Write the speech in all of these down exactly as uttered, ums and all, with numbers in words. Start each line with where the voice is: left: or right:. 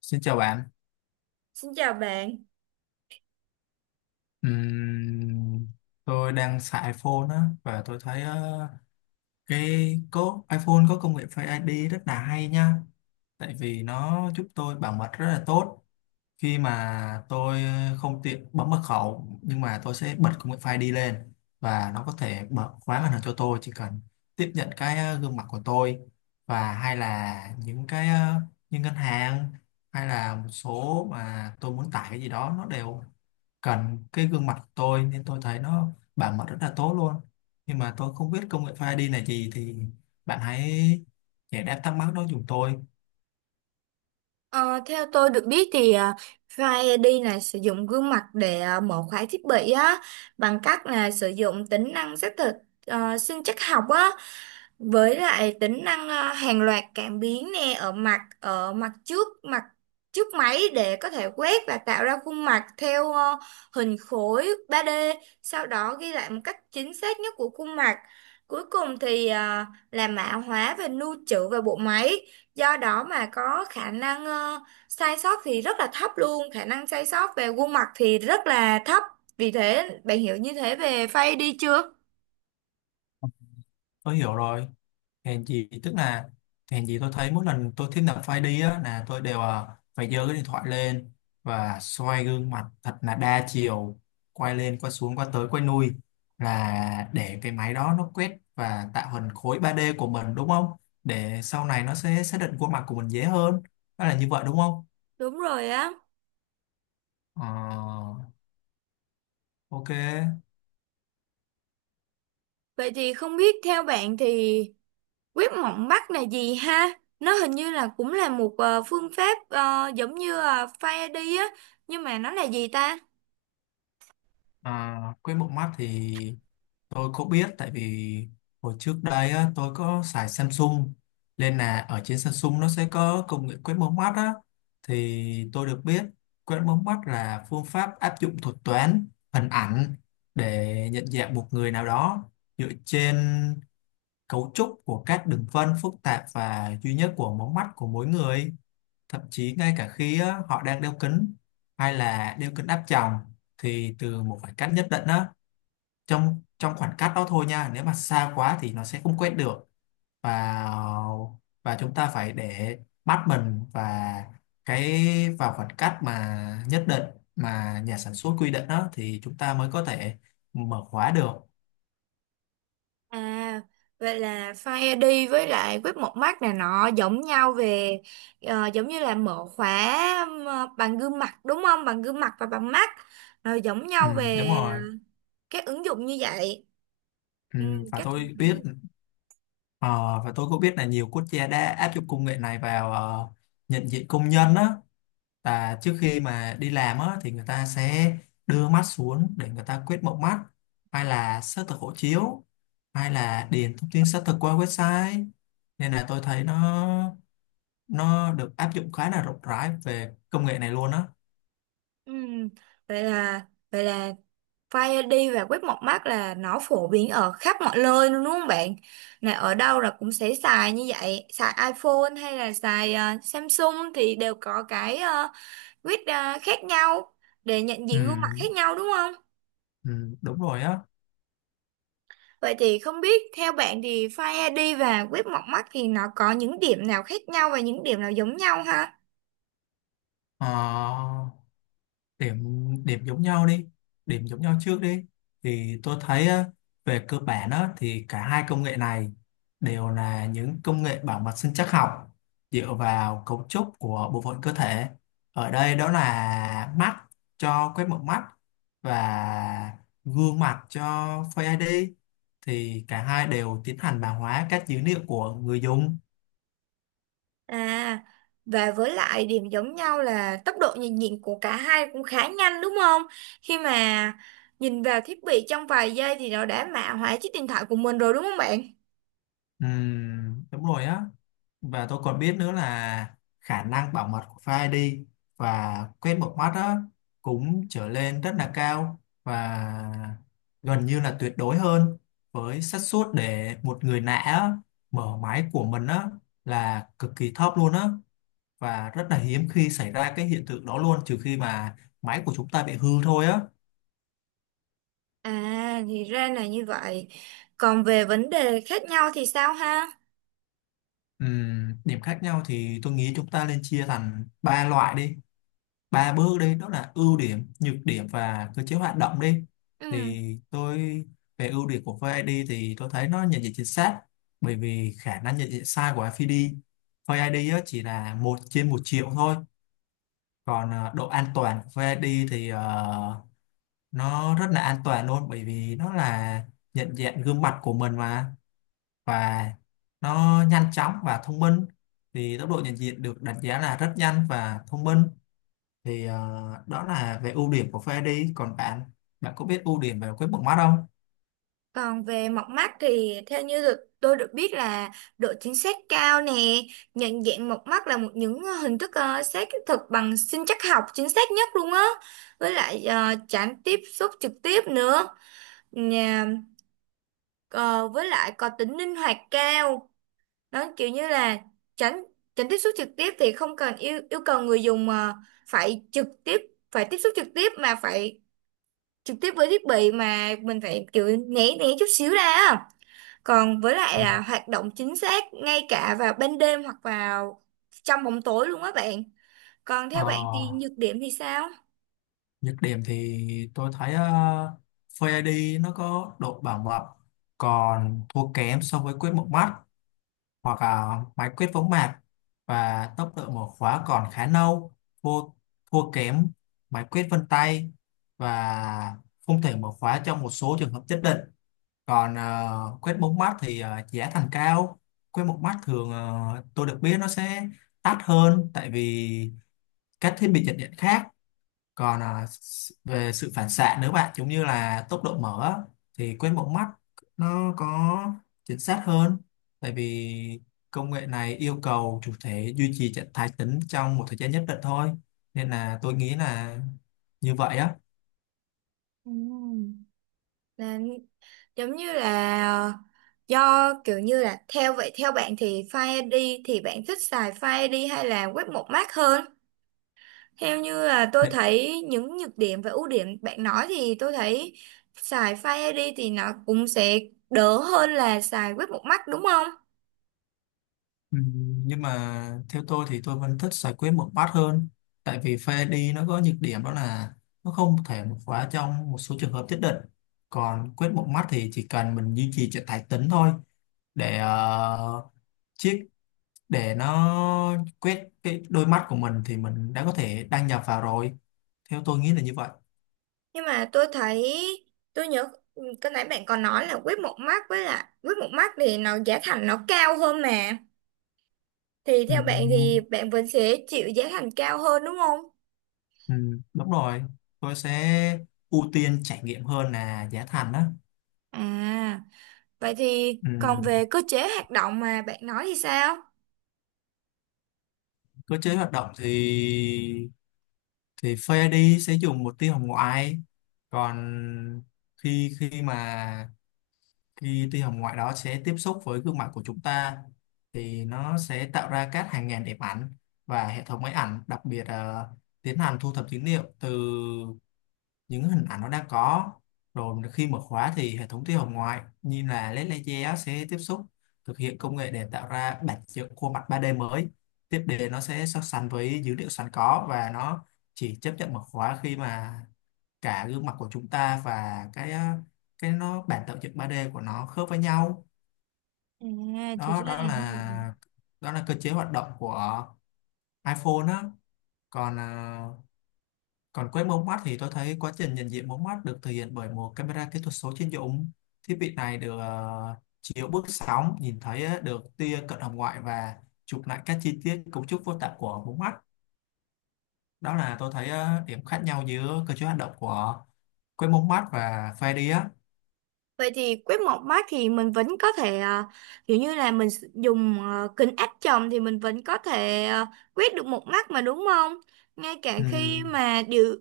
left: Xin chào bạn.
right: Xin chào bạn.
left: Ừm, tôi đang xài iPhone á, và tôi thấy ờ, cái có iPhone có công nghệ Face ai đi rất là hay nha, tại vì nó giúp tôi bảo mật rất là tốt khi mà tôi không tiện bấm mật khẩu, nhưng mà tôi sẽ bật công nghệ Face ai đi lên và nó có thể mở khóa màn hình cho tôi, chỉ cần tiếp nhận cái ờ, gương mặt của tôi. Và hay là những cái ờ, những ngân hàng hay là một số mà tôi muốn tải cái gì đó, nó đều cần cái gương mặt của tôi, nên tôi thấy nó bảo mật rất là tốt luôn. Nhưng mà tôi không biết công nghệ Face ai đi là gì, thì bạn hãy giải đáp thắc mắc đó giùm tôi.
right: Ờ, Theo tôi được biết thì à, Face i đê này sử dụng gương mặt để à, mở khóa thiết bị á, bằng cách là sử dụng tính năng xác thực ờ, sinh trắc học á, với lại tính năng à, hàng loạt cảm biến nè, ở mặt ở mặt trước mặt trước máy để có thể quét và tạo ra khuôn mặt theo ờ, hình khối ba đê, sau đó ghi lại một cách chính xác nhất của khuôn mặt. Cuối cùng thì à, là mã hóa và lưu trữ vào bộ máy, do đó mà có khả năng ờ, sai sót thì rất là thấp luôn, khả năng sai sót về khuôn mặt thì rất là thấp. Vì thế bạn hiểu như thế về face đi chưa?
left: Tôi hiểu rồi, hèn gì tức là hèn gì tôi thấy mỗi lần tôi thiết lập file đi á là tôi đều à, phải giơ cái điện thoại lên và xoay gương mặt thật là đa chiều, quay lên quay xuống quay tới quay lui, là để cái máy đó nó quét và tạo hình khối ba đê của mình đúng không, để sau này nó sẽ xác định khuôn mặt của mình dễ hơn. Đó là như vậy đúng không?
right: Đúng rồi á.
left: Ờ, ok.
right: Vậy thì không biết theo bạn thì quét mống mắt là gì ha? Nó hình như là cũng là một ờ, phương pháp ờ, giống như uh, face ai đi á, nhưng mà nó là gì ta?
left: À, quét một mắt thì tôi cũng biết, tại vì hồi trước đây á, tôi có xài Samsung, nên là ở trên Samsung nó sẽ có công nghệ quét mống mắt á. Thì tôi được biết quét mống mắt là phương pháp áp dụng thuật toán hình ảnh để nhận dạng một người nào đó dựa trên cấu trúc của các đường vân phức tạp và duy nhất của mống mắt của mỗi người, thậm chí ngay cả khi á, họ đang đeo kính hay là đeo kính áp tròng, thì từ một khoảng cách nhất định á, trong trong khoảng cách đó thôi nha, nếu mà xa quá thì nó sẽ không quét được. Và và chúng ta phải để mắt mình và cái vào khoảng cách mà nhất định, mà nhà sản xuất quy định đó, thì chúng ta mới có thể mở khóa được.
right: À, vậy là Fire ai đi với lại web một mắt này nọ giống nhau về, ờ, giống như là mở khóa ờ, bằng gương mặt đúng không? Bằng gương mặt và bằng mắt. Rồi giống
left: Ừ,
right: nhau
left: đúng
right: về
left: rồi.
right: các ứng dụng như vậy.
left: Ừ,
right: Ừ,
left: và
right: các
left: tôi biết ờ, và tôi cũng biết là nhiều quốc gia đã áp dụng công nghệ này vào ờ, nhận diện công nhân á. Và trước khi mà đi làm á, thì người ta sẽ đưa mắt xuống để người ta quét mống mắt, hay là xác thực hộ chiếu, hay là điền thông tin xác thực qua website. Nên là tôi thấy nó nó được áp dụng khá là rộng rãi về công nghệ này luôn á.
right: ừ, vậy là vậy là Fire ai đi và web một mắt là nó phổ biến ở khắp mọi nơi luôn đúng không bạn? Này ở đâu là cũng sẽ xài như vậy, xài iPhone hay là xài ờ, Samsung thì đều có cái ờ, quyết à, khác nhau để nhận
left: Ừ,
right: diện gương mặt khác nhau đúng không?
left: ừ, đúng rồi á.
right: Vậy thì không biết theo bạn thì Face ai đi và quét mọc mắt thì nó có những điểm nào khác nhau và những điểm nào giống nhau ha?
left: Ờ, điểm điểm giống nhau đi, điểm giống nhau trước đi. Thì tôi thấy á, về cơ bản á, thì cả hai công nghệ này đều là những công nghệ bảo mật sinh trắc học, dựa vào cấu trúc của bộ phận cơ thể, ở đây đó là mắt cho quét mống mắt và gương mặt cho Face ai đi. Thì cả hai đều tiến hành mã hóa các dữ liệu của người dùng.
right: À, và với lại điểm giống nhau là tốc độ nhận diện của cả hai cũng khá nhanh đúng không? Khi mà nhìn vào thiết bị trong vài giây thì nó đã mã hóa chiếc điện thoại của mình rồi đúng không bạn?
left: Ừm, đúng rồi á. Và tôi còn biết nữa là khả năng bảo mật của Face ai đi và quét một mắt đó cũng trở lên rất là cao, và gần như là tuyệt đối hơn, với xác suất để một người lạ á, mở máy của mình á, là cực kỳ thấp luôn á, và rất là hiếm khi xảy ra cái hiện tượng đó luôn, trừ khi mà máy của chúng ta bị hư thôi á.
right: À, thì ra là như vậy. Còn về vấn đề khác nhau thì sao ha?
left: Ừm, điểm khác nhau thì tôi nghĩ chúng ta nên chia thành ba loại đi, ba bước đi, đó là ưu điểm, nhược điểm và cơ chế hoạt động đi.
right: Ừ.
left: Thì tôi Về ưu điểm của vê ai đi thì tôi thấy nó nhận diện chính xác, bởi vì khả năng nhận diện sai của ép ai đi vê ai đi á, chỉ là một trên một triệu thôi. Còn ờ, độ an toàn của vê ai đi thì ờ, nó rất là an toàn luôn, bởi vì nó là nhận diện gương mặt của mình mà. Và nó nhanh chóng và thông minh, thì tốc độ nhận diện được đánh giá là rất nhanh và thông minh. thì ờ, Đó là về ưu điểm của pha đi. Còn bạn, bạn có biết ưu điểm về cái bóng mắt không?
right: Còn về mọc mắt thì theo như được tôi được biết là độ chính xác cao nè, nhận dạng mọc mắt là một những ờ, hình thức ờ, xác thực bằng sinh trắc học chính xác nhất luôn á. Với lại ờ, tránh tiếp xúc trực tiếp nữa. Nhà, ờ, với lại có tính linh hoạt cao. Nó kiểu như là tránh tránh tiếp xúc trực tiếp thì không cần yêu yêu cầu người dùng mà phải trực tiếp, phải tiếp xúc trực tiếp mà phải trực tiếp với thiết bị, mà mình phải kiểu né né chút xíu ra á. Còn với lại
left: Ừ.
right: là hoạt động chính xác ngay cả vào ban đêm hoặc vào trong bóng tối luôn á bạn. Còn theo
left: Ờ,
right: bạn thì nhược điểm thì sao?
left: Nhược điểm thì tôi thấy uh, Face ai đi nó có độ bảo mật còn thua kém so với quét một mắt hoặc là máy quét võng mạc, và tốc độ mở khóa còn khá nâu, thua thua kém máy quét vân tay, và không thể mở khóa trong một số trường hợp nhất định. Còn ờ, quét bốn mắt thì ờ, giá thành cao. Quét một mắt thường ờ, tôi được biết nó sẽ đắt hơn, tại vì các thiết bị chập điện khác. Còn ờ, s- về sự phản xạ, nếu bạn giống như là tốc độ mở á, thì quét một mắt nó có chính xác hơn, tại vì công nghệ này yêu cầu chủ thể duy trì trạng thái tĩnh trong một thời gian nhất định thôi. Nên là tôi nghĩ là như vậy á.
right: Ừm. Là giống như là ờ, do kiểu như là theo vậy, theo bạn thì Fire ai đi thì bạn thích xài Fire ai đi hay là web một mác hơn? Theo như là tôi thấy những nhược điểm và ưu điểm bạn nói thì tôi thấy xài Fire ai đi thì nó cũng sẽ đỡ hơn là xài web một mác đúng không?
left: Ừ, nhưng mà theo tôi thì tôi vẫn thích giải quyết một bát hơn, tại vì pha đi nó có nhược điểm đó là nó không thể một khóa trong một số trường hợp nhất định. Còn quyết một mắt thì chỉ cần mình duy trì trạng thái tĩnh thôi, để ờ, chiếc để nó quét cái đôi mắt của mình thì mình đã có thể đăng nhập vào rồi. Theo tôi nghĩ là như vậy.
right: Nhưng mà tôi thấy, tôi nhớ ừ, cái nãy bạn còn nói là quýt một mắt với là quýt một mắt thì nó giá thành nó cao hơn mà, thì
left: Ừ,
right: theo bạn thì bạn vẫn sẽ chịu giá thành cao hơn đúng không?
left: ừ, đúng rồi. Tôi sẽ ưu tiên trải nghiệm hơn là giá thành đó.
right: À, vậy thì
left: Ừ,
right: còn về cơ chế hoạt động mà bạn nói thì sao?
left: cơ chế hoạt động thì thì Face ai đi sẽ dùng một tia hồng ngoại. Còn khi khi mà khi tia hồng ngoại đó sẽ tiếp xúc với gương mặt của chúng ta, thì nó sẽ tạo ra các hàng ngàn đẹp ảnh, và hệ thống máy ảnh đặc biệt là tiến hành thu thập dữ liệu từ những hình ảnh nó đã có. Rồi khi mở khóa thì hệ thống tia hồng ngoại như là lét laser sẽ tiếp xúc, thực hiện công nghệ để tạo ra bản chất khuôn mặt ba đê mới. Tiếp đến nó sẽ so sánh với dữ liệu sẵn có, và nó chỉ chấp nhận mở khóa khi mà cả gương mặt của chúng ta và cái ờ, cái nó bản tạo dựng ba đê của nó khớp với nhau.
right: À, thì
left: Đó
right: ra
left: đó
right: là như vậy.
left: là Đó là cơ chế hoạt động của iPhone đó. Còn ờ, còn quét mống mắt thì tôi thấy quá trình nhận diện mống mắt được thực hiện bởi một camera kỹ thuật số chuyên dụng. Thiết bị này được ờ, chiếu bước sóng, nhìn thấy ờ, được tia cận hồng ngoại, và chụp lại các chi tiết cấu trúc vô tạng của mống mắt. Đó là tôi thấy ờ, điểm khác nhau giữa cơ chế hoạt động của quét mống mắt và Face ai đi á.
right: Vậy thì quét một mác thì mình vẫn có thể à, kiểu như là mình sử- dùng à, kính áp tròng thì mình vẫn có thể à, quét được một mắt mà đúng không? Ngay cả
left: Ừ,
right: khi mà điều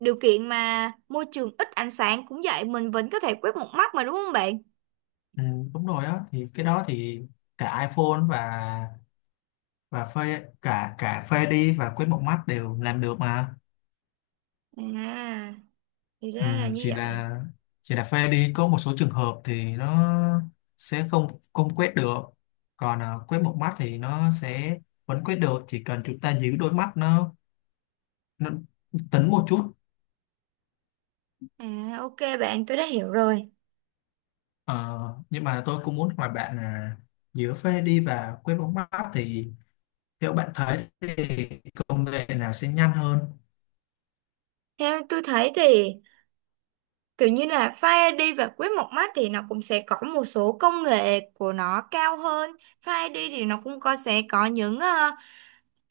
right: điều kiện mà môi trường ít ánh sáng cũng vậy, mình vẫn có thể quét một mắt mà đúng không bạn?
left: ừ, đúng rồi á, thì cái đó thì cả iPhone và và Face cả cả Face ai đi và quét mống mắt đều làm được mà.
right: À, thì
left: Ừ,
right: ra là như
left: chỉ
right: vậy.
left: là chỉ là pha đi có một số trường hợp thì nó sẽ không không quét được. Còn à, quét một mắt thì nó sẽ vẫn quét được, chỉ cần chúng ta giữ đôi mắt nó nó tính một chút.
right: À, ok bạn, tôi đã hiểu rồi.
left: Ờ, nhưng mà tôi cũng muốn hỏi bạn là giữa pha đi và quét một mắt thì theo bạn thấy thì công nghệ nào sẽ nhanh hơn?
right: Theo tôi thấy thì kiểu như là Fire i đê và quét một mắt thì nó cũng sẽ có một số công nghệ của nó cao hơn. Fire ai đi thì nó cũng có sẽ có những à,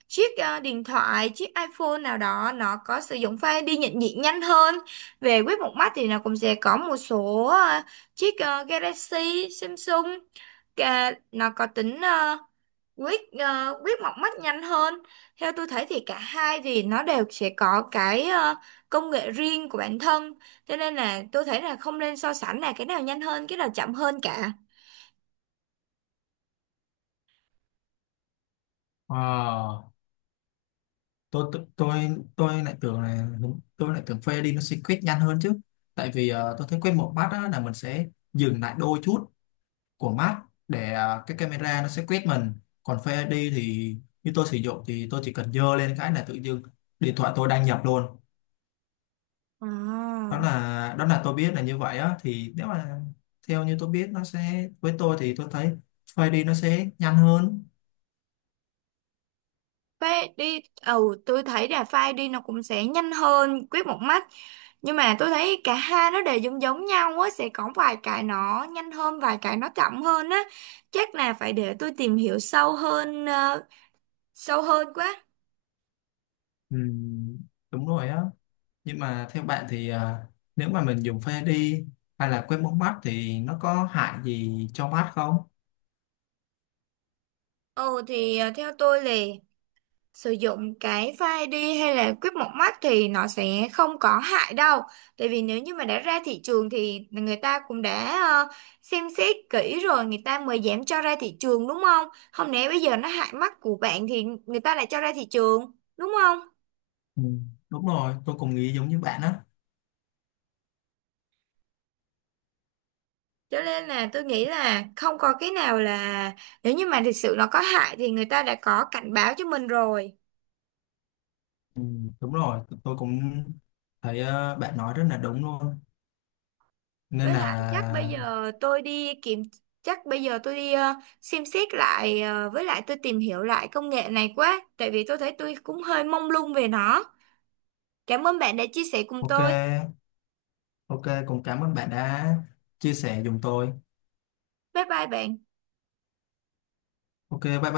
right: chiếc ờ, điện thoại, chiếc iPhone nào đó nó có sử dụng file đi nhận diện nhanh hơn. Về quét một mắt thì nó cũng sẽ có một số ờ, chiếc ờ, Galaxy Samsung, Ca- nó có tính ờ, quét ờ, quét một mắt nhanh hơn. Theo tôi thấy thì cả hai thì nó đều sẽ có cái ờ, công nghệ riêng của bản thân, cho nên là tôi thấy là không nên so sánh là cái nào nhanh hơn cái nào chậm hơn cả.
left: Ờ, tôi tôi tôi tôi lại tưởng là đúng, tôi lại tưởng phê đi nó sẽ quyết nhanh hơn chứ. Tại vì ờ, tôi thấy quyết một mắt á, là mình sẽ dừng lại đôi chút của mắt để ờ, cái camera nó sẽ quét mình. Còn phê đi thì như tôi sử dụng thì tôi chỉ cần dơ lên cái là tự dưng điện thoại tôi đăng nhập luôn. Đó
right: À.
left: là đó là tôi biết là như vậy á. Thì nếu mà theo như tôi biết nó sẽ, với tôi thì tôi thấy phê đi nó sẽ nhanh hơn.
right: Phai đi, ừ, tôi thấy là file đi nó cũng sẽ nhanh hơn quét một mắt. Nhưng mà tôi thấy cả hai nó đều giống giống nhau á, sẽ có vài cái nó nhanh hơn vài cái nó chậm hơn á. Chắc là phải để tôi tìm hiểu sâu hơn, ờ, sâu hơn quá.
left: Ừ, đúng rồi á. Nhưng mà theo bạn thì à, nếu mà mình dùng phê đi hay là quét mống mắt thì nó có hại gì cho mắt không?
right: Ừ, thì ờ, theo tôi là sử dụng cái file đi hay là quýt một mắt thì nó sẽ không có hại đâu. Tại vì nếu như mà đã ra thị trường thì người ta cũng đã ờ, xem xét kỹ rồi người ta mới dám cho ra thị trường đúng không? Không lẽ bây giờ nó hại mắt của bạn thì người ta lại cho ra thị trường đúng không?
left: Ừ. Đúng rồi, tôi cũng nghĩ giống như bạn á.
right: Cho nên là tôi nghĩ là không có cái nào là, nếu như mà thực sự nó có hại thì người ta đã có cảnh báo cho mình rồi.
left: Ừ. Đúng rồi, tôi cũng thấy ờ, bạn nói rất là đúng luôn. Nên
right: Với
left: là
right: lại chắc bây giờ tôi đi kiểm, chắc bây giờ tôi đi ờ, xem xét lại, ờ, với lại tôi tìm hiểu lại công nghệ này quá, tại vì tôi thấy tôi cũng hơi mông lung về nó. Cảm ơn bạn đã chia sẻ cùng
left: ok,
right: tôi.
left: ok, cũng cảm ơn bạn đã chia sẻ giùm tôi.
right: Bye bye bạn.
left: Ok, bye bye.